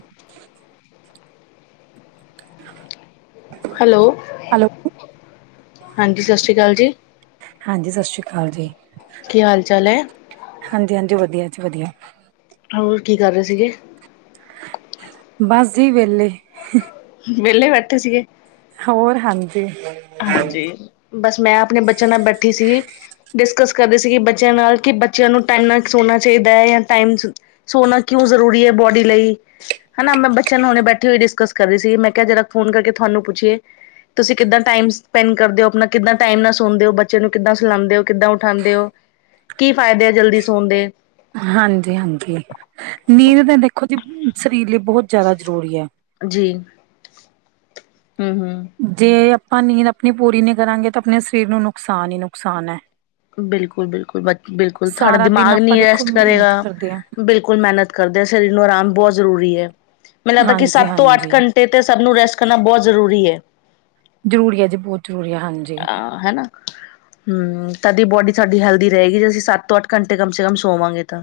[inaudible] Hello, hello, ਹਾਂਜੀ ਸਤਿ ਸ਼੍ਰੀ ਅਕਾਲ ਜੀ। ਹਾਂਜੀ, ਸਤਿ ਸ੍ਰੀ ਅਕਾਲ ਜੀ। ਕੀ ਹਾਲ ਚਾਲ ਹੈ ਹਾਂਜੀ-ਹਾਂਜੀ, ਵਧੀਆ ਜੀ, ਵਧੀਆ। ਹੋਰ, ਕੀ ਕਰ ਰਹੇ ਸੀਗੇ? ਬਸ ਜੀ ਵਿਹਲੇ। ਵਿਹਲੇ ਬੈਠੇ ਸੀਗੇ? ਹੋਰ, ਹਾਂਜੀ। ਹਾਂਜੀ ਬਸ, ''ਮੈਂ ਆਪਣੇ ਬੱਚਿਆਂ ਨਾਲ ਬੈਠੀ ਸੀਗੀ। ਡਿਸਕਸ ਕਰਦੇ ਸੀਗੇ ਬੱਚਿਆਂ ਨਾਲ, ਕਿ ਬੱਚਿਆਂ ਨੂੰ ਟਾਈਮ ਨਾਲ ਸੋਣਾ ਚਾਹੀਦਾ ਏ, ਯਾ ਟਾਇਮ ਸੋਨਾ ਕਿਉਂ ਜ਼ਰੂਰੀ ਹੈ ਬੌਡੀ ਲਈ? ਹਨਾ, ਮੈਂ ਬੱਚਿਆਂ ਨੂੰ ਹੁਣੇ ਬੈਠੇ ਹੋਈ ਡਿਸਕਸ ਕਰ ਰਹੀ ਸੀ, ''ਮੈਂ ਕਿਹਾ ਜਰਾ ਫੋਨ ਕਰਕੇ ਥੁਹਾਨੂੰ ਪੁੱਛੀਏ। ਤੁਸੀਂ ਕਿੱਦਾਂ ਟਾਈਮ ਸਪੈਂਡ ਕਰਦੇ ਹੋ, ਆਪਣਾ ਕਿੱਦਾਂ ਟਾਈਮ ਨਾਲ ਸੋਂਦੇ ਹੋ, ਬੱਚੇ ਨੂੰ ਕਿੱਦਾਂ ਸਲਾਂਦੇ ਹੋ, ਕਿੱਦਾਂ ਉਠਾਉਂਦੇ ਹੋ? ਕੀ ਫਾਇਦੇ ਆ, ਜਲਦੀ ਸੌਣ ਦੇ? ਹਾਂਜੀ-ਹਾਂਜੀ, ਨੀਂਦ ਤਾਂ ਦੇਖੋ ਜੀ, ਬ ਸਰੀਰ ਲਈ ਬਹੁਤ ਜ਼ਿਆਦਾ ਜ਼ਰੂਰੀ ਐ। ਜੀ। ਹੂੰ-ਹੂੰ। ਜੇ ਆਪਾਂ ਨੀਂਦ ਆਪਣੀ ਪੂਰੀ ਨਹੀਂ ਕਰਾਂਗੇ, ਤਾਂ ਆਪਣੇ ਸਰੀਰ ਨੂੰ ਨੁਕਸਾਨ ਹੀ, ਨੁਕਸਾਨ ਐ। ਬਿਲਕੁਲ-ਬਿਲਕੁਲ ਬ ਬਿਲਕੁਲ, ਥਹਾਡਾ ਸਾਰਾ ਦਿਨ ਦਿਮਾਗ ਆਪਾਂ ਨੀ ਦੇਖੋ ਰੈਸਟ ਕਰੇਗਾ। ਮਿਹਨਤ ਕਰਦੇ ਹਾਂ, ਬਿਲਕੁਲ ਮਿਹਨਤ ਕਰਦੇ ਆ, ਸਰੀਰ ਨੂੰ ਆਰਾਮ ਬਹੁਤ ਜ਼ਰੂਰੀ ਐ। ਮੈਨੂੰ ਲੱਗਦਾ ਕਿ ਸੱਤ ਤੋਂ ਹਾਂਜੀ-ਹਾਂਜੀ। ਅੱਠ ਘੰਟ ਤੇ ਤੇ, ਸਭ ਨੂੰ ਰੈਸਟ ਕਰਨਾ ਬਹੁਤ ਜ਼ਰੂਰੀ ਐ। ਜ਼ਰੂਰੀ ਆ ਜੀ, ਬਹੁਤ ਜ਼ਰੂਰੀ ਆ, ਹਾਂਜੀ। ਆ ਹੈਨਾ। ਹੂੰ, ਤਦ ਹੀ ਬੌਡੀ ਸਾਡੀ ਹੈਲਥੀ ਰਹੇਗੀ, ਜੇ ਅਸੀਂ ਸੱਤ ਤੋਂ ਅੱਠ ਘੰਟੇ ਕਮ ਸੇ ਕਮ ਸੋਵਾਂਗੇ ਤਾਂ।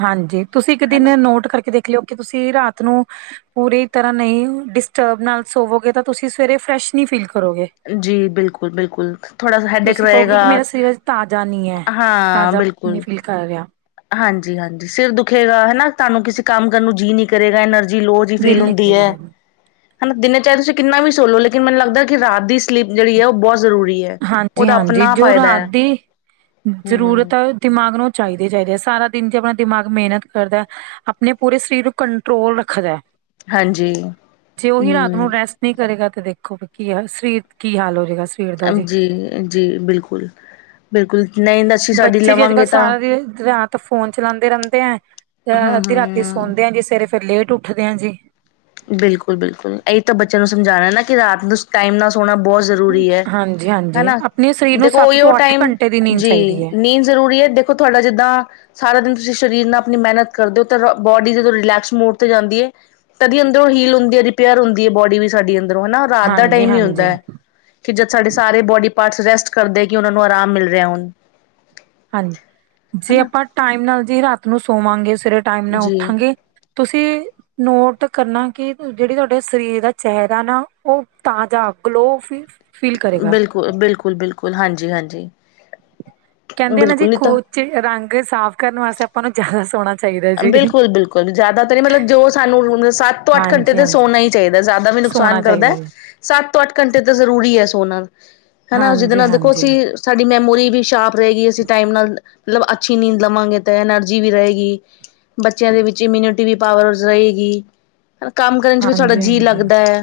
ਹਾਂਜੀ, ਤੁਸੀਂ ਇੱਕ ਹਨਾ ਦਿਨ ਨੋਟ ਕਰਕੇ ਦੇਖ ਲਿਓ, ਕਿ ਤੁਸੀਂ ਰਾਤ ਨੂੰ ਅ ਪੂਰੀ ਤਰ੍ਹਾਂ ਨਹੀਂ ਡਿਸਟਰਬ ਨਾਲ ਸੋਵੋਗੇ, ਤਾਂ ਤੁਸੀਂ ਸਵੇਰੇ ਫਰੈਸ਼ ਨੀ ਫੀਲ ਕਰੋਗੇ। ਜੀ ਬਿਲਕੁਲ ਬਿਲਕੁਲ ਥੋੜਾ ਸਾ ਹੈਡੇਕ ਤੁਸੀਂ ਕਹੋਗੇ, ਰਹੇਗਾ ਕਿ ਮੇਰਾ ਸਰੀਰ ਤਾਜ਼ਾ ਨੀ ਹੈ, ਹਾਂ ਤਾਜ਼ਾ ਨੀ ਬਿਲਕੁਲ ਫੀਲ ਕਰ ਰਿਹਾ। ਹਾਂਜੀ, ਹਾਂਜੀ ਸਿਰ ਦੁਖੇਗਾ ਹੈ ਨਾ ਤੁਹਾਨੂੰ ਕਿਸੇ ਕੰਮ ਕਰਨ ਨੂੰ ਜੀਅ ਨੀ ਕਰੇਗਾ। ਐਨਰ ਜੀ ਲੋ ਜੀ ਫੀਲ ਦਿਲ ਨੀ ਹੁੰਦੀ ਹੈ ਕਰੇਗਾ ਹਨਾ ਦਿਨੇ ਚਾਹੇ ਤੁਸੀਂ ਕਿੰਨਾ ਵੀ ਸੋ ਲੋ ਲੇਕਿਨ ਮੈਨੂੰ ਲੱਗਦਾ ਕਿ ਰਾਤ ਦੀ ਸਲੀਪ ਜਿਹੜੀ ਐ ਉਹ ਬਹੁਤ ਜ਼ਰੂਰੀ ਹੈ। ਹਾਂਜੀ, ਉਹਦਾ ਹਾਂਜੀ ਆਪਣਾ ਜੋ ਫ਼ਾਇਦਾ ਰਾਤ ਹੈ। ਦੀ ਜ਼ਰੂਰਤ ਦਿਮਾਗ ਨੂੰ ਚਾਹੀਦੇ ਹੀ ਚਾਹੀਦੇ। ਸਾਰਾ ਦਿਨ ਜਿਵੇਂ ਦਿਮਾਗ ਮਿਹਨਤ ਕਰਦਾ ਏ। ਆਪਣੇ ਪੂਰੇ ਸਰੀਰ ਨੂੰ ਕੰਟਰੋਲ ਰੱਖਦਾ ਐ ਹਾਂਜੀ ਜੇ ਉਹੀ ਰਾਤ ਨੂੰ ਰੈਸਟ ਨਹੀਂ ਕਰੇਗਾ ਤੇ ਦੇਖੋ ਵੀ ਕੀ ਹ ਸਰੀਰ ਕੀ ਹਾਲ ਹੋਵੇਗਾ। ਅ ਜੀ! ਜੀ! ਬਿਲਕੁਲ, ਬਿਲਕੁਲ ਨੀਂਦ ਅਸੀ ਸਾਡੀ ਲਵਾਂਗੇ ਤਾਂ ਏ ਰਾਤ ਤਾਂ ਫੋਨ ਚਲਾਉਂਦੇ ਰਹਿੰਦੇ ਆ, ਅ ਹਮ ਅੱਧੀ ਰਾਤੀ ਹਮ ਸੌਦੇ ਆ ਜੀ ਸਵੇਰੇ ਫੇਰ ਲੇਟ ਉੱਠਦੇ ਆ ਜੀ। ਬਿਲਕੁਲ, ਬਿਲਕੁਲ ਇਹੀ ਤਾਂ ਬੱਚਿਆਂ ਨੂੰ ਸਮਝਾਣਾ ਨਾ, ਕਿ ਰਾਤ ਨੂੰ ਸੂ ਟਾਈਮ ਨਾਲ ਸੋਣਾ ਬਹੁਤ ਜ਼ਰੂਰੀ ਐ ਹਾਂਜੀ ਹੈ ਹਾਂਜੀ ਨਾ, ਆਪਣੇ ਸਰੀਰ ਨੂੰ ਦੇਖੋ ਸੱਤ ਉਹੀਓ ਤੋਂ ਅੱਠ ਟਾਈਮ ਘੰਟੇ ਦੀ ਨੀਂਦ ਚਾਹੀਦੀ ਜੀ, ਹੈ ਨੀਂਦ ਜ਼ਰੂਰੀ ਐ ਦੇਖੋ ਤੁਹਾਡਾ ਜਿੱਦਾਂ ਸਾਰਾ ਦਿਨ ਤੁਸੀਂ ਸਰੀਰ ਨਾਲ ਆਪਣੀ ਮੇਹਨਤ ਕਰਦੇ ਹੋ ਤੇ ਰੋ ਬੋਡੀ ਜਦੋਂ ਰਿਲੈਕਸ ਮੋਡ ਤੇ ਜਾਂਦੀ ਐ। ਤਦੀ ਅੰਦਰੋਂ ਹੀਲ ਹੁੰਦੀ ਹੈ ਰਿਪੇਅਰ ਹੁੰਦੀ ਹੈ ਬੋਡੀ ਵੀ ਸਾਡੀ ਅੰਦਰੋਂ ਹਨਾ ਰਾਤ ਦਾ ਹਾਂਜੀ ਟਾਈਮ ਹੀ ਹੁੰਦਾ ਹਾਂਜੀ ਹੈ ਕਿ ਜਦ ਸਾਡੇ ਸਾਰੇ ਬੋਡੀ ਪਾਰਟਸ ਰੈਸਟ ਕਰਦੇ ਕਿ ਉਹਨਾਂ ਨੂੰ ਆਰਾਮ ਮਿਲ ਰਿਹਾ ਹੁਣ। ਹਾਂਜੀ, ਜੇ ਹਨਾ ਆਪਾਂ ਟਾਈਮ ਨਾਲ ਜੀ ਰਾਤ ਨੂੰ ਸੋਵਾਂਗੇ ਸਵੇਰੇ ਟਾਈਮ ਨਾਲ ਜੀ ਉੱਠਾਂਗੇ। ਤੁਸੀਂ ਨੋਟ ਕਰਨਾ ਕਿ ਜਿਹੜੀ ਤੁਹਾਡੇ ਸਰੀਰ ਦਾ ਚਿਹਰਾ ਨਾ ਉਹ ਤਾਜ਼ਾ ਗਲੋ ਫ ਬਿਲਕੁਲ, ਬਿਲਕੁਲ, ਬਿਲਕੁਲ ਹਾਂਜੀ, ਹਾਂਜੀ। ਕਹਿੰਦੇ ਆ ਨਾ ਜੀ ਬਿਲਕੁਲ ਨਹੀਂ ਤਾਂ ਖੋਚ ਰੰਗ ਸਾਫ਼ ਕਰਨ ਵਾਸਤੇ ਆਪਾਂ ਨੂੰ ਜ਼ਿਆਦਾ ਸੋਹਣਾ ਬਿਲਕੁਲ, ਬਿਲਕੁਲ ਜਿਆਦਾ ਤਾਂ ਨੀ ਮਤਲਬ ਜੋ ਸਾਨੂੰ [unintelligible] ਸੱਤ ਤੋਂ ਅੱਠ ਘੰਟੇ ਹਾਂਜੀ ਤੇ ਹਾਂਜੀ ਸੋਨਾ ਹੀ ਚਾਹੀਦਾ ਜ਼ਿਆਦਾ ਵੀ ਸੋਣਾ ਨੁਕਸਾਨ ਕਰਦਾ ਚਾਹੀਦਾ ਹੈ। ਜੀ। ਸੱਤ ਤੋਂ ਅੱਠ ਘੰਟੇ ਤਾਂ ਜ਼ਰੂਰੀ ਹੈ ਸੋਨਾ ਹਨਾ ਜਿਦੇ ਹਾਂਜੀ ਨਾਲ ਦੇਖੋ ਹਾਂਜੀ ਅਸੀਂ ਸਾਡੀ ਮੈਮੋਰੀ ਵੀ ਸ਼ਾਰਪ ਰਹੇਗੀ। ਅਸੀਂ ਟਾਈਮ ਨਾਲ ਅ ਮਤਲ ਅੱਛੀ ਨੀਂਦ ਲਵਾਂਗੇ ਤਾਂ ਐਨਰਜੀ ਵੀ ਰਹੇਗੀ। ਬੱਚਿਆਂ ਦੇ ਵਿੱਚ ਇਮਿਊਨਿਟੀ ਵੀ ਪਾਵਰਸ ਰਹੇਗੀ। ਔਰ ਕੰਮ ਕਰਨ ਚ ਵੀ ਸਾਡਾ ਹਾਂਜੀ ਜੀਅ ਹਾਂਜੀ ਲੱਗਦਾ ਐ।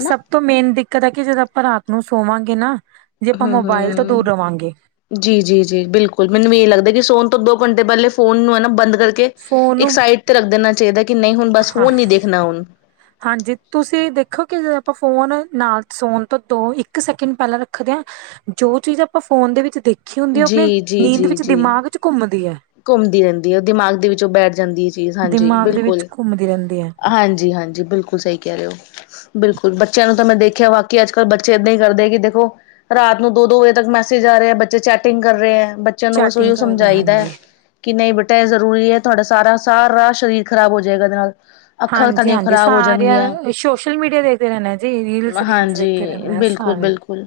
ਸਭ ਤੋਂ ਮੇਨ ਦਿੱਕਤ ਆ ਕਿ ਜਦੋਂ ਆਪਾਂ ਰਾਤ ਨੂੰ ਸੋਵਾਂਗੇ ਨਾ। ਜੇ ਆਪਾਂ ਹੂੰ, ਮੋਬਾਇਲ ਤੋਂ ਦੂਰ ਰਵਾਂਗੇ ਹੂੰ। ਜੀ ਜੀ ਜੀ, ਬਿਲਕੁਲ ਮੈਨੂੰ ਵੀ ਏਹ ਲੱਗਦਾ ਕਿ ਸੋਨ ਤੋਂ ਦੋ ਘੰਟੇ ਪਹਿਲੇ ਫੋਨ ਨੂੰ ਐ ਨਾ ਬੰਦ ਕਰਕੇ ਕੇ ਫੋਨ ਇੱਕ ਨੂੰ ਸਾਈਡ ਤੇ ਰੱਖ ਦੇਣਾ ਚਾਹੀਦਾ ਕਿ ਨਹੀਂ ਹੁਣ ਬਸ ਹਾਂ ਫੋਨ ਨੀ ਦੇਖਣਾ ਹੁਣ। ਹਾਂਜੀ! ਤੁਸੀਂ ਦੇਖੋ ਕਿ ਜ਼ੇ ਆਪਾਂ ਫੋਨ ਨਾਲ ਸੌਣ ਤੋਂ ਦੋ, ਇੱਕ ਸੈਕਿੰਡ ਪਹਿਲਾਂ ਰੱਖਦੇ ਹਾਂ। ਜੋ ਚੀਜ਼ ਆਪਾਂ ਫੋਨ ਦੇ ਵਿੱਚ ਦੇਖੀ ਹੁੰਦੀ ਐ ਓਹ ਆਪਨੇ ਜੀ, ਜੀ, ਨੀਂਦ ਜੀ, ਵਿੱਚ ਜੀ। ਦਿਮਾਗ ਚ ਘੁੰਮਦੀ ਐ। ਘੁੰਮਦੀ ਰਹਿੰਦੀ ਏ ਉਹ ਦਿਮਾਗ ਦੇ ਵਿੱਚ ਉਹ ਬੈਠ ਜਾਂਦੀ ਐ ਚੀਜ਼ ਹਾਂਜੀ, ਦਿਮਾਗ ਦੇ ਵਿੱਚ ਬਿਲਕੁਲ। ਘੁੰਮਦੀ ਰਹਿੰਦੀ ਹੈ ਹਾਂਜੀ ਹਾਂਜੀ, ਬਿਲਕੁਲ ਸਹੀ ਕਹਿ ਰੇ ਔ। ਬਿਲਕੁਲ, ਬੱਚਿਆਂ ਨੂੰ ਤਾਂ ਮੈਂ ਦੇਖਿਆ ਬਾਕੀ ਅੱਜ ਕੱਲ੍ਹ ਬੱਚੇ ਏਦਾਂ ਹੀ ਕਰਦੇ ਕਿ ਦੇਖੋ ਰਾਤ ਨੂੰ ਦੋ, ਦੋ ਵਜੇ ਤੱਕ ਮੈਸੇਜ ਆ ਰਹਾ ਹੈ ਬੱਚੇ ਚੈਟਿੰਗ ਕਰ ਰਹੇ ਹੈ ਬੱਚਿਆਂ ਨੂੰ ਬਸ ਚੈਟਿੰਗ ਓਈਉ ਕਰ ਰਹੇ ਸਮਝਾਈਦਾ ਹੈ। ਹਾਂਜੀ ਕਿ ਨਹੀਂ ਬੇਟਾ ਇਹ ਜ਼ਰੂਰੀ ਹੈ ਤੁਹਾਡਾ ਸਾਰਾ ਸਾਰ ਰਾ ਸਰੀਰ ਖਰਾਬ ਹੋ ਜਾਏਗਾ ਇਹਦੇ ਨਾਲ। ਅੱਖਾਂ ਹਾਂਜੀ, ਤੁਹਾਡੀਆਂ ਹਾਂਜੀ ਖ਼ਰਾਬ ਹੋ ਜਾਣਗੀਆਂ ਸਾਰੀਆਂ ਸੋਸ਼ਲ ਮੀਡੀਆ ਦੇਖਦੇ ਰਹਿਨਾ ਜੀ ਰੀਲਸ, ਰੀਲਸ ਦੇਖਦੇ ਰਹਿਨਾ ਆ ਸਾਰ ਬਿਲਕੁਲ,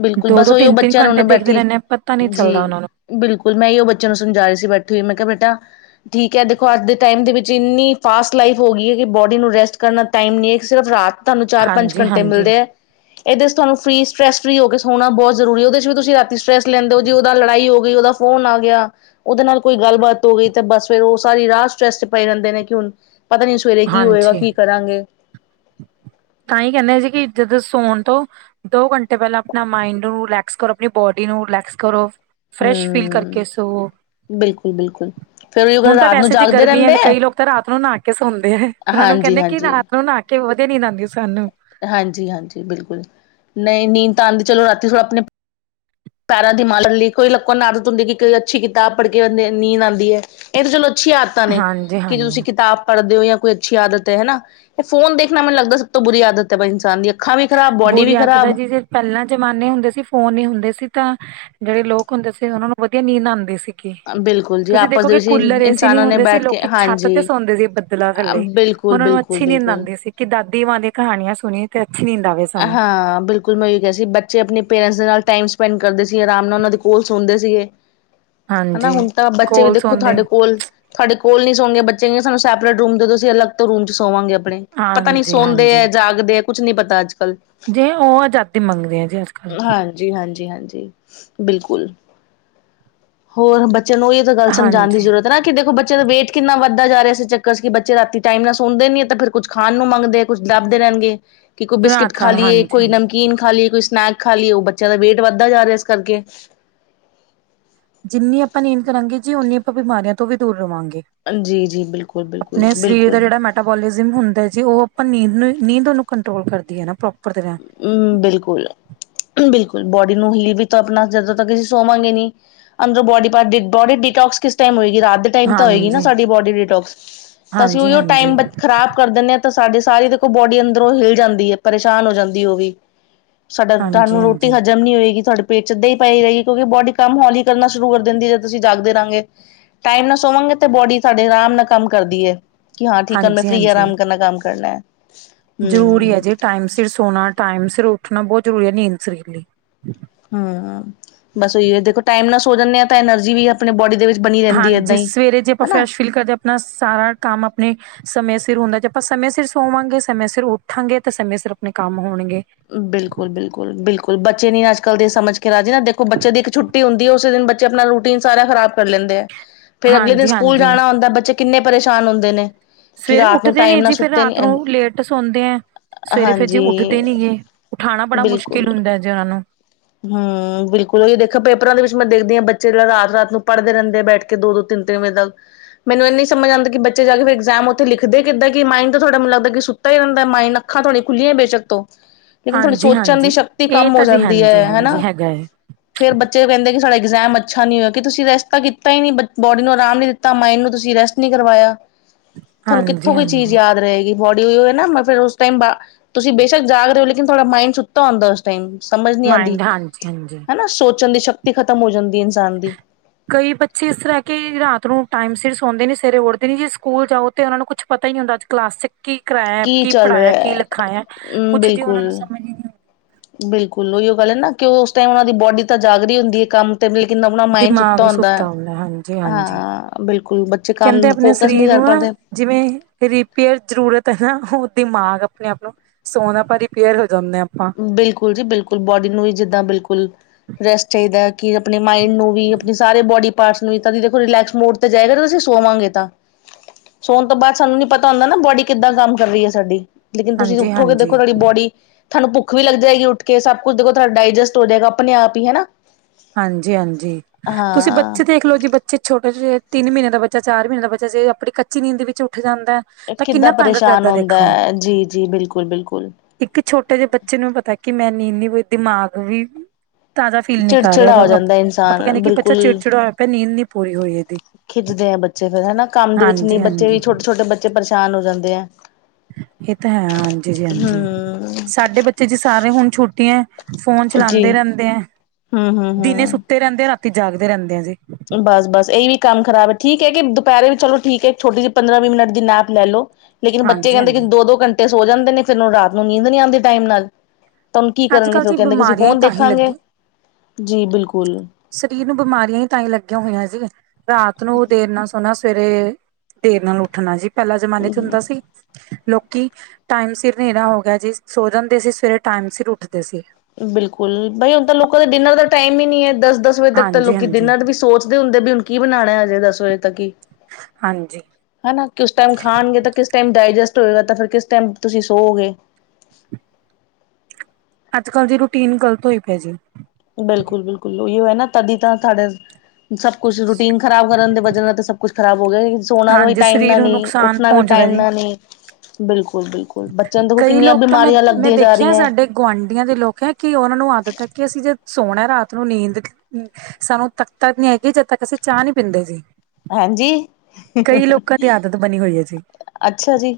ਬਿਲਕੁਲ ਬਸ ਉਹੀ ਉਹ ਬੱਚਿਆਂ ਨੇ ਉਹਨੇ ਦੇਖਦੇ ਬੈਠੀ ਰਹਿੰਦੇ ਆ ਪਤਾ ਨੀ ਜੀ। ਚੱਲਦਾ ਉਹਨਾਂ ਨੂੰ ਬਿਲਕੁਲ ਮੈਂ ਓਹੀਉ ਬੱਚਿਆਂ ਨੂੰ ਸਮਝਾ ਰਹੀ ਸੀ ਬੈਠੀ ਹੋਈ ਮੈਂ ਕਿਹਾ ਬੇਟਾ ਠੀਕ ਹੈ ਦੇਖੋ ਅੱਜ ਦੇ ਟਾਈਮ ਦੇ ਵਿੱਚ ਇੰਨੀ ਫਾਸਟ ਲਾਈਫ ਹੋ ਗਈ ਹੈ ਕਿ ਬੋਡੀ ਨੂੰ ਰੈਸਟ ਕਰਨਾ ਟਾਈਮ ਨਹੀਂ ਹੈ ਇੱਕ ਸਿਰਫ ਰਾਤ ਤੁਹਾਨੂੰ ਚਾਰ, ਪੰਜ ਹਾਂਜੀ ਘੰਟੇ ਹਾਂਜੀ ਮਿਲਦੇ ਆ। ਇਹਦੇ ਚ ਤੁਹਾਨੂੰ ਫਰੀ ਸਟਰੈੱਸ ਫਰੀ ਹੋ ਕੇ ਸੌਣਾ ਬਹੁਤ ਜ਼ਰੂਰੀ ਉਹਦੇ ਚ ਵੀ ਤੁਸੀਂ ਰਾਤੀ ਸਟਰੈੱਸ ਲੈਂਦੇ ਜੇ ਉਹਦਾ ਲੜਾਈ ਹੋ ਗਈ ਉਹਦਾ ਫੋਨ ਆ ਗਿਆ। ਉਹਦੇ ਨਾਲ ਕੋਈ ਗੱਲਬਾਤ ਹੋ ਗਈ ਤੇ ਬਸ ਫੇਰ ਉਹ ਸਾਰੀ ਰਾਤ ਸਟਰੈਸ ਚ ਪਏ ਰਹਿੰਦੇ ਨੇ ਕਿ ਹੁਣ ਪਤਾ ਨੀ ਸਵੇਰੇ ਕੀ ਹੋਏਗਾ ਹਾਂਜੀ ਕੀ ਕਰਾਂਗੇ? ਤਾਂ ਹੀ ਕਹਿੰਦੇ ਆ ਜੀ ਜਦੋਂ ਸੋਣ ਤੋਂ ਦੋ ਘੰਟੇ ਪਹਿਲਾਂ ਆਪਣਾ ਮਾਇੰਡ ਨੂੰ ਰਿਲੈਕਸ ਕਰੋ ਆਪਣੀ ਬੋਡੀ ਨੂੰ ਰਿਲੈਕਸ ਕਰੋ। ਫਰੈਸ਼ ਫੀਲ ਕਰਕੇ ਸੋਵੋ, ਬਿਲਕੁਲ, ਬਿਲਕੁਲ। ਹੁਣ ਤਾਂ ਵੈਸੇ ਜੇ ਗਰਮੀ ਹੈ ਕਈ ਲੋਕ ਤਾਂ ਰਾਤ ਨੂੰ ਨਹਾ ਕੇ ਸੌਦੇ ਹੈ ਉਹਨਾਂ ਨੂੰ ਕਹਿੰਦੇ ਕਿ ਹਾਂਜੀ-ਹਾਂਜੀ, ਰਾਤ ਨੂੰ ਨਾਹਾ ਕਿ ਵਧੀਆ ਨੀ ਆਉਂਦੀ ਸਾਨੂੰ। ਹਾਂਜੀ-ਹਾਂਜੀ, ਬਿਲਕੁਲ ਨਹੀਂ ਨੀਂਦ ਤਾਂ ਆਉਂਦੀ ਚਲੋ ਰਾਤੀ ਥੋੜ੍ਹਾ ਆਪਣੇ, ਪੈਰਾਂ ਦੀ ਮਾ ਲ ਲਈ ਕੋਈ ਲੋਕਾਂ ਨੂੰ ਆਦਤ ਹੁੰਦੀ ਕਿ ਕੋਈ ਅੱਛੀ ਕਿਤਾਬ ਪੜ੍ਹ ਕੇ ਨੀਂਦ ਆਉਂਦੀ ਹੈ। ਇਹ ਤਾਂ ਚਲੋ ਅੱਛੀਆਂ ਆਦਤਾਂ ਨੇ ਹਾਂਜੀ ਕਿ ਜੇ ਹਾਂਜੀ ਤੁਸੀਂ ਕਿਤਾਬ ਪੜਦੇ ਹੋ ਜਾਂ ਕੋਈ ਅੱਛੀ ਆਦਤ ਹੈ ਹਨ ਨਾ ਫੋਨ ਦੇਖਣਾ ਲੱਗਦਾ ਸਭ ਤੋਂ ਬੁਰੀ ਆਦਤ ਹੈ ਇਨਸਾਨ ਦੀ, ਅੱਖਾਂ ਵੀ ਖਰਾਬ ਬੋਡੀ ਬੁਰੀ ਵੀ ਆਦਤ ਹੈ ਖਰਾਬ, ਜੀ ਜੇ ਪਹਿਲਾਂ ਜਮਾਨੇ ਹੁੰਦੇ ਸੀ ਫੋਨ ਨੀ ਹੁੰਦੇ ਸੀ ਤਾਂ ਜਿਹੜੇ ਲੋਕ ਹੁੰਦੇ ਸੀ ਉਹਨਾਂ ਨੂੰ ਵਧੀਆ ਨੀਂਦ ਆਉਂਦੇ ਸੀ। ਬਿਲਕੁਲ ਜੀ ਤੁਸੀਂ ਆਪਸ ਦੇਖੋ ਦੇ ਕਿ ਵਿੱਚ ਹੀ ਕੂਲਰ ਏਸੀ ਨੀ ਇਨਸਾਨਾਂ ਨੇ ਹੁੰਦੇ ਸੀ ਬੈਠ ਕੇ ਲੋਕੀ ਛੱਤ ਤੇ ਹਾਂਜੀ ਸੌਂਦੇ ਸੀ ਬਦਲਾ ਥੱਲੇ। ਉਹਨਾਂ ਨੂੰ ਅੱਛੀ ਨੀਂਦ ਬਿਲਕੁਲ-ਬਿਲਕੁਲ-ਬਿਲਕੁਲ। ਆਉਂਦੀ ਸੀ ਕਿ ਦਾਦੀ ਮਾਂ ਦੀਆਂ ਕਹਾਣੀਆਂ ਸੁਣੀ ਤੇ ਅੱਛੀ ਨੀਦ ਆਵੇ। ਸਾਨੂੰ ਹਾਂ, ਬਿਲਕੁਲ। [unintelligible] ਕਿਹਾ ਸੀ ਬੱਚੇ ਆਪਣੇ ਪੇਰੈਂਟਸ ਦੇ ਨਾਲ ਟਾਈਮ ਸਪੈਂਡ ਕਰਦੇ ਸੀ ਆਰਾਮ ਨਾਲ ਉਹਨਾਂ ਦੇ ਕੋਲ ਸੁਣਦੇ ਸੀਗੇ। ਹਾਂਜੀ, ਹਨਾ ਹੁਣ ਤਾਂ ਬੱਚੇ ਵੀ ਕੋਲਸ ਦੇਖੋ ਹੁੰਦੇ ਤੁਹਾਡੇ ਕੋਲ, ਤੁਹਾਡੇ ਕੋਲ ਨਹੀਂ ਸੋਦੀਆਂ ਬੱਚੇ ਗੀਆਂ ਸਾਨੂੰ ਸੈਪਰੇਟ ਰੂਮ ਦੇ ਤੁਸੀਂ ਅਲਗ ਰੂਮ ਚ ਸੋਵਾਂਗੇ ਆਪਣੇ ਪਤਾ ਨੀ ਹਾਂਜੀ, ਸੌਂਦੇ ਹੈ ਹਾਂਜੀ ਜਾਗਦੇ ਹੈ ਕੁਝ ਨੀ ਪਤਾ ਅੱਜ ਕੱਲ੍ਹ। ਜੇ ਉਹ ਆਜ਼ਾਦੀ ਮੰਗਦੇ ਆ ਜੀ ਅੱਜ ਕੱਲ੍ਹ, ਜੀ ਹਾਂਜੀ, ਹਾਂਜੀ, ਬਿਲਕੁਲ, ਹੋਰ ਬੱਚਿਆ ਨੂੰ ਵੀ, ਗੱਲ ਸਮਝਾਣ ਦੀ ਹਾਂਜੀ ਜ਼ਰੂਰਤ, ਨਾ ਕਿ ਦੇਖੋ ਬੱਚੇ ਦਾ ਵੇਟ ਕਿੰਨਾ ਵੱਧਦਾ ਜਾ ਰਿਹਾ ਸੀ ਚੱਕਰ ਕਿ ਬੱਚੇ ਰਾਤੀ ਟਾਈਮ ਨਾਲ ਸੁਣਦੇ ਨੀ ਹੈ ਤਾਂ ਫਿਰ, ਕੁਛ ਖਾਣ ਨੂੰ ਮੰਗਦੇ ਕੁੱਛ ਡੱਬਦੇ ਰਹਿਣਗੇ। ਕਿ ਕੋਈ ਬਿਸਕਿਟ ਰਾਤ ਖਾ ਰਾਤ ਲਈਏ ਹਾਂਜੀ, ਕੋਈ ਹਾਂਜੀ ਨਮਕੀਨ ਖਾ ਲਈਏ ਕੋਈ ਸਨੈਕ ਖਾ ਲਈਏ ਉਹ ਬੱਚਿਆਂ ਦਾ ਵੇਟ ਵੱਧਦਾ ਜਾ ਰਿਹਾ ਇਸ ਕਰਕੇ। ਜਿੰਨੀ ਆਪਾਂ ਨੀਂਦ ਕਰਾਂਗੇ ਜੀ ਉਨੀ ਆਪਾਂ ਬਿਮਾਰੀਆਂ ਤੋਂ ਵੀ ਦੂਰ ਰਵਾਂਗੇ। ਜੀ, ਜੀ, ਬਿਲਕੁਲ, ਬਿਲਕੁਲ, ਆਪਣੇ ਸਰੀਰ ਦਾ ਬਿਲਕੁਲ। ਜਿਹੜਾ ਮੈਟਾਬੋਲਿਜ਼ਮ ਹੁੰਦਾ ਜੀ ਉਹ ਆਪਾਂ ਨੀਂਦ ਨੂੰ ਨੀਂਦ ਉਹਨੂੰ ਕੰਟਰੋਲ ਕਰਦੀ ਹੈ ਨਾ ਪ੍ਰੋਪਰ ਤਰ੍ਹਾਂ, ਹੂੰ, ਬਿਲਕੁਲ, ਬਿਲਕੁਲ ਬੋਡੀ ਨੂੰ ਹੀ ਆਪਣਾ ਜਿਆਦਾ ਤੱਕ ਸੋਵਾਂਗੇ ਨਹੀਂ, ਅੰਦਰੋਂ ਬੋਡੀ ਪਾਰਟ ਬੋਡੀ ਡਿਟੋਕਸ ਕਿਸ ਟਾਈਮ ਹੋਏਗੀ ਰਾਤ ਦੇ ਟਾਇਮ ਤਾਂ ਹੋਏਗੀ ਨਾ ਹਾਂਜੀ, ਸਾਡੀ ਬੋਡੀਟੋਕਸ ਤਾਂ ਅਸੀਂ ਹਾਂਜੀ, ਉਹੀ ਹਾਂਜੀ, ਟਾਈਮ ਖ਼ਰਾਬ ਕਰ ਦਿੰਦੇ ਆ ਤਾਂ ਸਾਡੀ ਸਾਰੀ ਦੇਖੋ ਬੋਡੀ ਅੰਦਰੋਂ ਹਿਲ ਜਾਂਦੀ ਹੈ ਪਰੇਸ਼ਾਨ ਹੋ ਜਾਂਦੀ ਉਹ ਵੀ, ਸਾਡਾ ਹਾਂਜੀ, ਤੁਹਾਨੂੰ ਰੋਟੀ ਹਾਂਜੀ, ਹਾਂਜੀ, ਹਜ਼ਮ ਨੀ ਹੋਏਗੀ ਤੁਹਾਡੇ, ਪੇਟ ਚ ਇਦਾਂ ਹੀ ਪਈ ਰਹੀ ਕਿਉਕਿ ਬੋਡੀ ਕੰਮ ਹੌਲੀ ਕਰਨਾ ਸ਼ੁਰੂ ਕਰ ਦਿੰਦੀ ਹੈ ਤੁਸੀਂ ਜਾਗਦੇ ਰਹਾਂਗੇ, ਟਾਈਮ ਨਾਲ ਸੋਵਾਂਗੇ ਤੇ ਬੋਡੀ ਸਾਡੇ ਆਰਾਮ ਨਾਲ ਕੰਮ ਕਰਦੀ ਹੈ। ਕਿ ਹਾਂ ਠੀਕ ਆ ਮੈਂ ਫਰੀ ਹਾਂਜੀ ਆਰਾਮ ਕਰਨਾ ਕੰਮ ਕਰਨਾ ਹੈ। ਜ਼ਰੂਰੀ ਹੈ ਹਮ ਜੀ ਟਾਈਮ ਸਿਰ ਸੋਣਾ ਟਾਈਮ ਸਿਰ ਉੱਠਣਾ ਬਹੁਤ ਜ਼ਰੂਰੀ ਹੈ ਨੀਂਦ ਸਰੀਰ ਲਈ, ਹੂੰ, ਬਸ ਉਹੀ ਹੈ ਦੇਖੋ ਟਾਈਮ ਨਾਲ ਸੋ ਜਾਂਦੇ ਹਾਂ ਤਾਂ ਐਨਰਜੀ ਵੀ ਆਪਣੇ ਬੋਡੀ ਦੇ ਵਿੱਚ ਬਣੀ ਰਹਿੰਦੀ ਹੈ ਇਦਾਂ ਹਾਂਜੀ ਹੀ ਸਵੇਰੇ ਜੇ ਆਪਾਂ ਹਨਾ, ਫਰੈਸ਼ ਫੀਲ ਕਰਦੇ ਸਾਰਾ ਕੰਮ ਆਪਣੇ, ਸਮੇਂ ਸਿਰ ਹੁੰਦਾ ਜੇ ਆਪਾਂ ਸਮੇਂ ਸਿਰ ਸੋਵਾਂਗੇ ਸਮੇਂ ਸਿਰ ਉੱਠਾਂਗੇ ਤੇ ਸਮੇਂ ਸਿਰ ਆਪਣੇ ਕੰਮ ਹੋਣਗੇ। ਬਿਲਕੁਲ, ਬਿਲਕੁਲ, ਬਿਲਕੁਲ, ਬੱਚੇ ਨੀ ਅੱਜ ਕੱਲ੍ਹ ਦੇ ਸਮਝ ਕੇ ਰਾਜੀ ਨਾ ਦੇਖੋ ਬੱਚੇ ਦੀ ਇੱਕ ਛੁ ਛੁੱਟੀ ਹੁੰਦੀ ਉਸੇ ਦਿਨ ਬੱਚੇ ਆਪਣਾ ਰੂਟੀਨ ਸਾਰਾ ਖਰਾਬ ਕਰ ਲੈਂਦੇ ਆ, ਫੇਰ ਅਗਲੇ ਦਿਨ ਹਾਂਜੀ ਸਕੂਲ ਹਾਂਜੀ ਜਾਣਾ ਹੁੰਦਾ ਬੱਚੇ ਕਿੰਨੇ ਪਰੇਸ਼ਾਨ ਹੁੰਦੇ ਨੇ। ਕਿ ਸਵੇਰੇ ਰਾਤ ਨੂੰ ਉੱਠਦੇ ਟਾਈਮ ਨੇ ਨਾਲ ਜੀ ਫਿਰ ਸੁੱਤੇ ਨੀ ਰਾਤ ਨੂੰ ਲੇਟ ਸੌਦੇ ਹੈ। ਸਵੇਰੇ ਫੇਰ ਜੀ ਉੱਠਦੇ ਹਾਂਜੀ, ਨੀ ਗੇ ਉਠਾਉਣਾ ਬੜਾ ਬਿਲਕੁਲ। ਮੁਸ਼ਕਿਲ ਹੁੰਦਾ ਹੈ ਜੇ ਉਹਨਾਂ ਨੂੰ, ਹੂੰ, ਬਿਲਕੁਲ ਉਹੀ ਦੇਖਿਆ ਪੇਪਰਾਂ ਦੇ ਵਿੱਚ ਮੈਂ ਦੇਖਦੀ ਹਾਂ ਬੱਚੇ ਜਿਹੜਾ ਰਾਤ ਰਾਤ ਨੂੰ ਪੜ੍ਹਦੇ ਰਹਿੰਦੇ ਆ ਬੈਠ ਕੇ ਦੋ ਦੋ ਤਿੰਨ ਤਿੰਨ ਵਜੇ ਤੱਕ, ਮੈਨੂੰ ਇਹ ਨੀ ਸਮਝ ਆਉਂਦੀ ਬੱਚੇ ਜਾ ਕੇ ਫਿਰ ਇਗਜ਼ਾਮ ਉੱਥੇ ਲਿਖਦੇ ਕਿਦਾਂ ਕਿ ਮਾਈੰਡ ਤੁਹਾਡੇ ਨੂੰ ਲੱਦਾ ਕਿ ਤਾ ਹੀ ਰਹਿੰਦਾ ਮਾਈਡ ਅੱਖਾਂ ਤੁਹਾਡੀਆਂ ਖੁੱਲ੍ਹੀਆਂ ਬੇਸ਼ੱਕ ਤੋਂ ਲੇਕਿਨ ਤੁਹਾਡੀ ਹਾਂਜੀ ਸੋਚਣ ਦੀ ਹਾਂਜੀ ਸ਼ਕਤੀ ਇਹ ਕੰਮ ਹੋ ਤਾਂ ਜੀ ਜਾਂਦੀ ਹਾਂਜੀ ਹੈ। ਹਾਂਜੀ ਹੈਗਾ ਹੈ ਫੇਰ ਬੱਚੇ ਕਹਿੰਦੇ ਕਿ ਸਾਡਾ ਇਗਜ਼ਾਮ ਅੱਛਾ ਨਹੀਂ ਹੋਇਆ ਕਿ ਤੁਸੀਂ ਰੈਸਟ ਤਾਂ ਕੀਤਾ ਹੀ ਨਹੀਂ ਬੋਡੀ ਨੂੰ ਆਰਾਮ ਨਹੀਂ ਦਿੱਤਾ, ਤਾਂ ਮਾਇੰਡ ਨੂੰ ਤੁਸੀਂ ਰੈਸਟ ਨ ਕਰਵਾਇਆ ਤੁਹਾਨੂੰ ਹਾਂਜੀ ਕਿੱਥੋਂ ਕੋਈ ਚੀਜ਼ ਹਾਂਜੀ ਯਾਦ ਰਹੇਗੀ। ਬੋਡੀਈ ਨਾ ਫਿਰ ਉਸ ਟ ਤੁਸੀਂ ਬੇਸ਼ੱਕ ਜਾ ਰਹੇ ਹੋੇਨ ਤੁਹਾਡਾ ਮੰਡ ਆਂਦਾ ਉਸ ਟਾਈਮ ਸਮਝ ਨਹੀਂ ਆਂਦੀ ਮਾਇੰਡ ਹਾਂਜੀ ਹਾਂਜੀ ਹਨਾ ਸੋਚਣ ਦੀ ਸ਼ਕਤੀ ਖ਼ਤਮ ਹੋ ਜਾਂਦੀ ਇਨਸਾਨ ਦੀ ਕਈ ਬੱਚੇ ਇਸ ਤਰ੍ਹਾਂ ਕਿ ਰਾਤ ਨੂੰ ਟਾਈਮ ਸਿਰ ਸੌਂਦੇ ਨੇ ਸਵੇਰੇ ਉੱਠਦੇ ਨੇ ਜੇ ਸਕੂਲ ਜਾਓ ਤੇ ਉਹ ਨੂੰ ਕੁਛ ਪਤਾ ਨ ਹੁੰਦਾ ਅੱਜ ਕਲਾਸ ਚ ਕੀ ਕਰਇਆ ਕੀ ਚੱਲ ਪੜ੍ਹਾਇਆ ਰਿਹਾ ਕੀ ਲਿਖਾਇਆ ਹੈ ਹਮ ਕੁੱਝ ਜੀ ਉਹਨਾ ਬਿਲਕੁਲ ਨੂੰ ਸਮਝ ਨ ਬਿਲਕੁਲ ਉਹੀਓ ਗੱਲ ਹੈ ਨਾ ਕਿ ਉਸ ਟਾਈਮ ਉਨਾਂ ਦੀ ਬੋਡੀ ਤਾਂ ਜਾਗ ਰਹੀ ਹੁੰਦੀ ਹੈ ਕੰਮ ਮਕਿ ਆਪਣਾ ਮਾਈਡ ਸੁੱਤਾ ਦਿਮਾਗ ਹੁੰਦਾ ਹਾਂਜੀ ਹਾਂਜੀ ਹਾਂ ਬਿਲਕੁਲ ਬੱਚੇ ਕੰਮ ਕਹਿੰਦੇ ਆਪਣੇ ਫੋਕਸ ਨਹੀਂ ਸਰੀਰ ਕਰ ਨੂੰ ਨਾ ਪਾਂਦੇ। ਜਿਵੇਂ ਰਿਪੇਅਰ ਜ਼ਰੂਰਤ ਹੈ ਨਾ ਉਹ ਦਿਮਾਗ ਆਪਣੇ ਆਪ ਨੂੰ ਸੋਨ ਆਪਾਂ ਰਿਪੇਅਰ ਹੋ ਜਾਂਦੇ ਹਾਂ ਆਪਾਂ ਬਿਲਕੁਲ ਜੀ ਬਿਲਕੁਲ ਬੋਡੀ ਨੂੰ ਹੀ ਜਿੱਦਾਂ ਬਿਲਕੁਲ ਰੈਸਟ ਚਾਹੀਦਾ ਹੈ ਕਿ ਆਪਣੇ ਮਾਇੰਡ ਨੂੰ ਵੀ ਆਪਣੀ ਸਾਰੇ ਬੋਡੀ ਸੀ ਦੇਖੋ ਰਿਲੈਕਸ ਮੋਡ ਤੇ ਜਾਏਗਾ ਤੁਸੀਂ ਸੋਵਾਂਗੇ ਤਾਂ ਸੋਣ ਤੋਂ ਬਾਅਦ ਸਾਨੂੰ ਨੀ ਪਤਾ ਹੁੰਦਾ ਨਾ ਬੋਡੀ ਕਿੱਦਾਂ ਕੰਮ ਕਰ ਰਹੀ ਹੈ ਸਾਡੀ ਲੇਕਿਨ ਤੁਸੀਂ ਹਾਂਜੀ ਉੱਠੋ ਕੇ ਦੇਖੋ ਹਾਂਜੀ ਤੁਹਾਡੀ ਬੋਡੀ ਤਾਨੂੰ ਭੁੱਖ ਵੀ ਲੱਗ ਜਾਏਗੀ ਉੱਠ ਸਭ ਕੁਛ ਦੇਖੋ ਤੁਡਾ ਡਾਇਜਸਟ ਹੋ ਜਾਏਗਾ ਆਪਣੇ ਆਪ ਹੀ ਹਨਾ। ਹਾਂਜੀ ਹਾਂਜੀ ਤੁਸੀਂ ਹਾਂ ਬੱਚੇ ਦੇਖਲਓ ਜੀ ਛੋਟੇ ਜਿਹੇ ਤਿੰਨ ਮਹੀਨੇ ਦਾ ਬੱਚਾ ਚਾਰ ਮਹੀਨੇ ਦਾ ਬੱਚਾ ਜੇ ਆਪਣੀ ਕੱਚੀ ਨੀਂਦ ਵਿੱਚ ਉੱਠ ਜਾਂਦਾ ਹੈ ਤਾਂ ਕਿੱਦਾਂ ਕਿੰਨਾ ਤੰਗ ਪਰੇਸ਼ਾਨ ਕਰਦਾ ਹੁੰਦਾ ਦੇਖੋ ਹੈ ਜੀ ਜੀ ਬਿਲਕੁਲ ਬਿਲਕੁਲ ਇੱਕ ਛੋਟੇ ਜਿਹੇ ਬੱਚੇ ਨੂੰ ਪਤਾ ਕਿ ਮੈ ਨ ਇੰਨੀ ਕੋਈ ਦਿਮਾਗ ਵੀ ਤਾਜ਼ਾ ਫੀਲ ਨ ਚਿੜਚਿੜਾ ਹੋ ਜਾਂਦਾ ਆਪਾਂ ਇਨਸਾਨ ਕੈਂਦੇ ਬੱਚਾ ਬਿਲਕੁਲ ਚਿੜ ਚਿੜਾ ਹੋਇ ਆ ਪਿਆ ਨੀਂਦ ਨੀ ਪੂਰੀ ਹੋਈ ਇਹਦੀ ਖਿੱਚਦੇ ਆ ਬੱਚੇ ਫੇਿਰ ਹਨਾ ਕੰਮ ਦੇ ਵਿੱਚ ਨਹੀਂ ਹਾਂਜੀ ਬੱਚੇ ਵੀ ਹਾਂਜੀ ਛੋਟੇ ਛੋਟੇ ਬੱਚੇ ਪਰੇਸ਼ਾਨ ਹੋ ਜਾਂਦੇ ਆ ਇਹ ਤਾਂ ਹੈ ਹਾਂਜੀ ਜੀ ਹਾਂਜੀ ਹੂੰ ਸਾਡੇ ਬੱਚੇ ਜੀ ਸਾਰੇ ਹੁਣ ਛੁੱਟੀ ਹੈ ਫੋਨ ਚਲਾਉਂਦੇ ਰੈਂਦੇ ਹੈ ਹਮ ਹਮ ਦਿਨੇ ਹਮ ਸੁੱਤੇ ਰਹਿੰਦੇ ਆ ਰਾਤੀ ਜਾਗਦੇ ਰੈਂਦੇ ਆ ਜੀ ਬਸ ਬਸ ਇਹ ਵੀ ਕੰਮ ਖਰਾਬ ਹੈ ਠੀਕ ਹੈ ਕਿ ਦੁਪਹਿਰੇ ਵੀ ਚਲੋ ਠੀਕ ਹੈ ਛੋਟੀ ਜਿਹੀ ਪੰਦਰਾਂ ਵੀਹ ਮਿੰਟ ਦੀ ਨੈਪ ਲੈ ਲੋ। ਲੇਕਿਨ ਬੱਚੇ ਹਾਂਜੀ ਕੈਂਦੇ ਕਿ ਹਾਂਜੀ ਦੋ ਦੋ ਘੰਟੇ ਸੋ ਜਾਂਦੇ ਫਿਰ ਉਨੂੰ ਰਾਤ ਨੂੰ ਨੀਂਦ ਦੀ ਨਹੀਂ ਆਂਦੀ ਟਾਈਮ ਨਾਲ ਤੁਹਾਨੂੰ ਕੀ ਅੱਜ ਕਰਨਗੇ ਕੱਲ੍ਹ ਫਿਰ ਜੀ ਕੈਂਦੇ ਅਸੀਂ ਬਿਮਾਰੀਆਂ ਹੀ ਫੋਨ ਤਾਂ ਹੀ ਦੇਖਾਂਗੇ ਲੱਗੀ ਜੀ ਬਿਲਕੁਲ ਸਰੀਰ ਨੂੰ ਬਿਮਾਰੀਆਂ ਹੀ ਤਾਂ ਹੀ ਲੱਗੀਆਂ ਹੋਈਆਂ ਜੀ ਰਾਤ ਨੂੰ ਦੇਰ ਨਾ ਸੋਣਾ ਸਵੇਰੇ ਦੇਰ ਨਾਲ ਉੱਠਣਾ ਜੀ ਪਹਿਲਾਂ ਜਮਾਨੇ ਚ ਹੁੰਦਾ ਸੀ ਲੋਕ ਕਿ ਟਾਈਮ ਸਿਰ ਨੇਰਾ ਹੋ ਗਿਆ ਜੀ ਸੋ ਜਾਂਦੇ ਸੀ ਸਵੇਰੇ ਟਾਈਮ ਸਿਰ ਉੱਠਦੇ ਸੀ। ਬਿਲਕੁਲ ਬਾਈ ਹੁਣ ਤਾਂ ਲੋਕਾਂ ਦੇ ਡਿਨਰ ਦਾ ਟਾਈਮ ਹੀ ਨਹੀਂ ਹੈ ਦਸ ਦਸ ਵਜੇ ਤੱਕ ਤਾਂ ਹਾਂਜੀ ਲੋਕੀ ਹਾਂਜੀ ਡਿਨਰ ਵੀ ਸੋਚ ਹੁੰਦੇ ਬਿਨ ਕੀ ਬਣਾਣਾ ਅਜੇ ਦਸ ਵਜੇ ਤੱਕ ਹੀ ਹਾਂਜੀ ਹਨਾ ਕਿਸ ਟਾਈਮ ਖਾਣਗੇ ਤਾਂ ਕਿਸ ਟਾਈਮ ਡਾਇਜਸਟ ਹੋਏਗਾ ਤਾਂ ਫਿਰ ਕਿਸ ਟਾਈਮ ਤੁਸੀਂ ਸੋਗੇ ਅੱਜ ਕੱਲ ਦੀ ਰੂਟੀਨ ਗ਼ਲਤ ਹੋਈ ਪਏ ਜੀ ਬਿਲਕੁਲ ਬਿਲਕੁਲ ਉਹੀ ਹੈ ਨਾ ਤਦੀ ਤਾਂ ਸਾਡੇ ਸਭ ਕੁਛ ਰੂਟੀਨ ਖ਼ਰਾਬ ਕਰਨ ਦੇ ਵਜ੍ਹ ਨਾਲ ਤੇ ਸਭ ਕੁੱਛ ਖਰਾਬ ਹੋ ਗਿਆ ਸੋਨਾ ਦਾ ਵੀ ਹਾਂਜੀ ਟਾਈਮ ਸਰੀਰ ਨਾ ਨੂੰ ਨੀ ਨੁਕਸਾਨ ਉੱਠਣਾ ਵੀ ਪਹੁੰਚਦਾ ਟਾਈਮ ਜੀ ਨਾ ਨੀ ਬਿਲਕੁਲ ਬਿਲਕੁਲ ਬਿਲਲ ਬੱਚਿਆਂ ਨੂੰ ਦੇਖੋ ਕਈ ਕਿੰਨੀਆਂ ਲੋਕ ਤਾਂ ਮੈਂ ਬਿਮਾਰੀਆਂ ਮੈਂ ਲੱਗਦੀਆਂ ਜਾ ਦੇਖਿਆ ਰਹੀਆਂ ਹੈ ਸਾਡੇ ਗੁਆਂਢੀਆਂ ਦੇ ਲੋਕ ਹੈਂ ਕਿ ਉਨਾਂ ਨੂੰ ਆਦਤ ਹੈ ਕਿ ਅਸੀਂ ਜੇ ਸੋਣਾ ਰਾਤ ਨੂੰ ਨੀਂਦ ਸਾਨੂੰ ਤਖ਼ਤ ਨੀ ਹੈਗੀ ਜਦ ਤੱਕ ਅਸੀਂ ਚਾਹ ਨੀ ਪੀਂਦੇ ਸੀ ਹਾਂਜੀ ਕਈ ਲੋਕਾਂ ਦੀ ਆਦਤ ਬਣੀ ਹੋਈ ਹੈ ਜ ਅੱਛਾ ਜੀ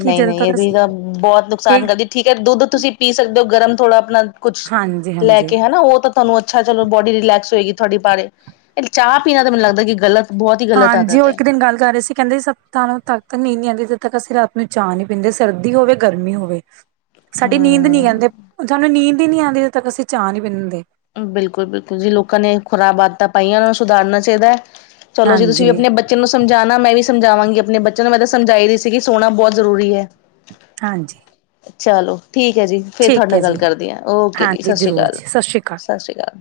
ਨਹੀਂ ਨਹੀਂ ਤੱਕ ਇਹ ਵੀ ਅਸੀਂ ਤਾਂ ਬਹੁਤ ਨੁਕਸਾਨ ਇਹ ਕਰਦੀ ਠੀਕ ਹੈ ਦੁੱਧ ਤੁਸੀਂ ਪੀ ਸਕਦੇ ਹੋ ਗਰਮ ਥੋੜ੍ਹਾ ਆਪਣਾ ਕੁੱਛ ਹਾਂਜੀ ਲੈ ਹਾਂਜੀ ਕੇ ਹਨਾ ਉਹ ਤਾਂ ਤੁਹਾਨੂੰ ਅੱਛਾ ਚਲੋ ਬੋਡੀ ਰਿਲੈਸ ਹੋਏਗੀ ਤੁਹਾਡੀ ਬਾਰੇ ਚਾਹ ਪੀਣਾ ਤਾਂ ਮੈਨੂੰ ਲੱਗਦਾ ਕਿ ਗਲਤ ਬਹੁਤ ਹੀ ਗ਼ਲਤ ਹਾਂਜੀ ਆਦਤ ਉਹ ਹੈ ਇੱਕ ਦਿਨ ਗੱਲ ਕਰ ਰਹੇ ਸੀ। ਕੈਂਦੇ ਸੱਤਾਂ ਨੂੰ ਤੱਕ ਨੀ ਨੀ ਆਉਂਦੀ ਜਿੱਦੋਂ ਤੱਕ ਅਸੀਂ ਰਾਤ ਨੂੰ ਚਾਹ ਨੀ ਪੀਂਦੇ ਸਰਦੀ ਹੋਵੇ ਗਰਮੀ ਹੋਵੇ। ਸਾਡੀ ਨੀਂਦ ਨੀ ਹਮ ਕੈਂਦੇ ਸਾਨੂੰ ਨੀਂਦ ਹੀ ਨਹੀਂ ਆਂਦੀ ਜੋਂ ਤੱਕ ਅਸੀਂ ਚਾਹ ਨੀ ਪੀਂਦੇ ਬਿਲਕੁਲ ਬਿਲਕੁਲ ਜੀ ਲੋਕਾਂ ਨੇ ਖੁਰਾਬ ਆਦਤਾਂ ਪਾਈਆਂ ਉਹਨਾਂ ਨੂੰ ਸੁਧਾਰਨਾ ਚਾਹੀਦਾ ਹੈ ਚਲੋ ਜੀ ਤੁਸੀਂ ਵੀ ਹਾਂਜੀ ਆਪਣੇ ਬੱਚੇ ਬੱਚੇ ਨੂੰ ਸਮਝਾਉਣਾ, ਮੈਂ ਵੀ ਸਮਝਾਵਾਂਗੀ ਆਪਣੇ ਬੱਚਿਆਂ ਨੂੰ, ਮੈਂ ਤਾਂ ਸਮਝਾਈ ਦੀ ਸੀਗੀ ਸੋਣਾ ਬਹੁਤ ਜ਼ਰੂਰੀ ਹੈ ਹਾਂਜੀ ਚਲੋ, ਠੀਕ ਹੈ ਜੀ, ਫੇਰ ਤੁਹਾਡੇ ਠੀਕ ਹੈ ਨਾਲ ਗੱਲ ਜੀ ਕਰਦੀ ਹਾਂ, ਓਕੇ ਜੀ, ਹਾਂਜੀ ਸਤਿ ਸ੍ਰੀ ਜ਼ਰੂਰ ਅਕਾਲ ਜੀ ਸਤਿ ਸ੍ਰੀ ਅਕਾਲ ਸਤਿ ਸ੍ਰੀ ਅਕਾਲ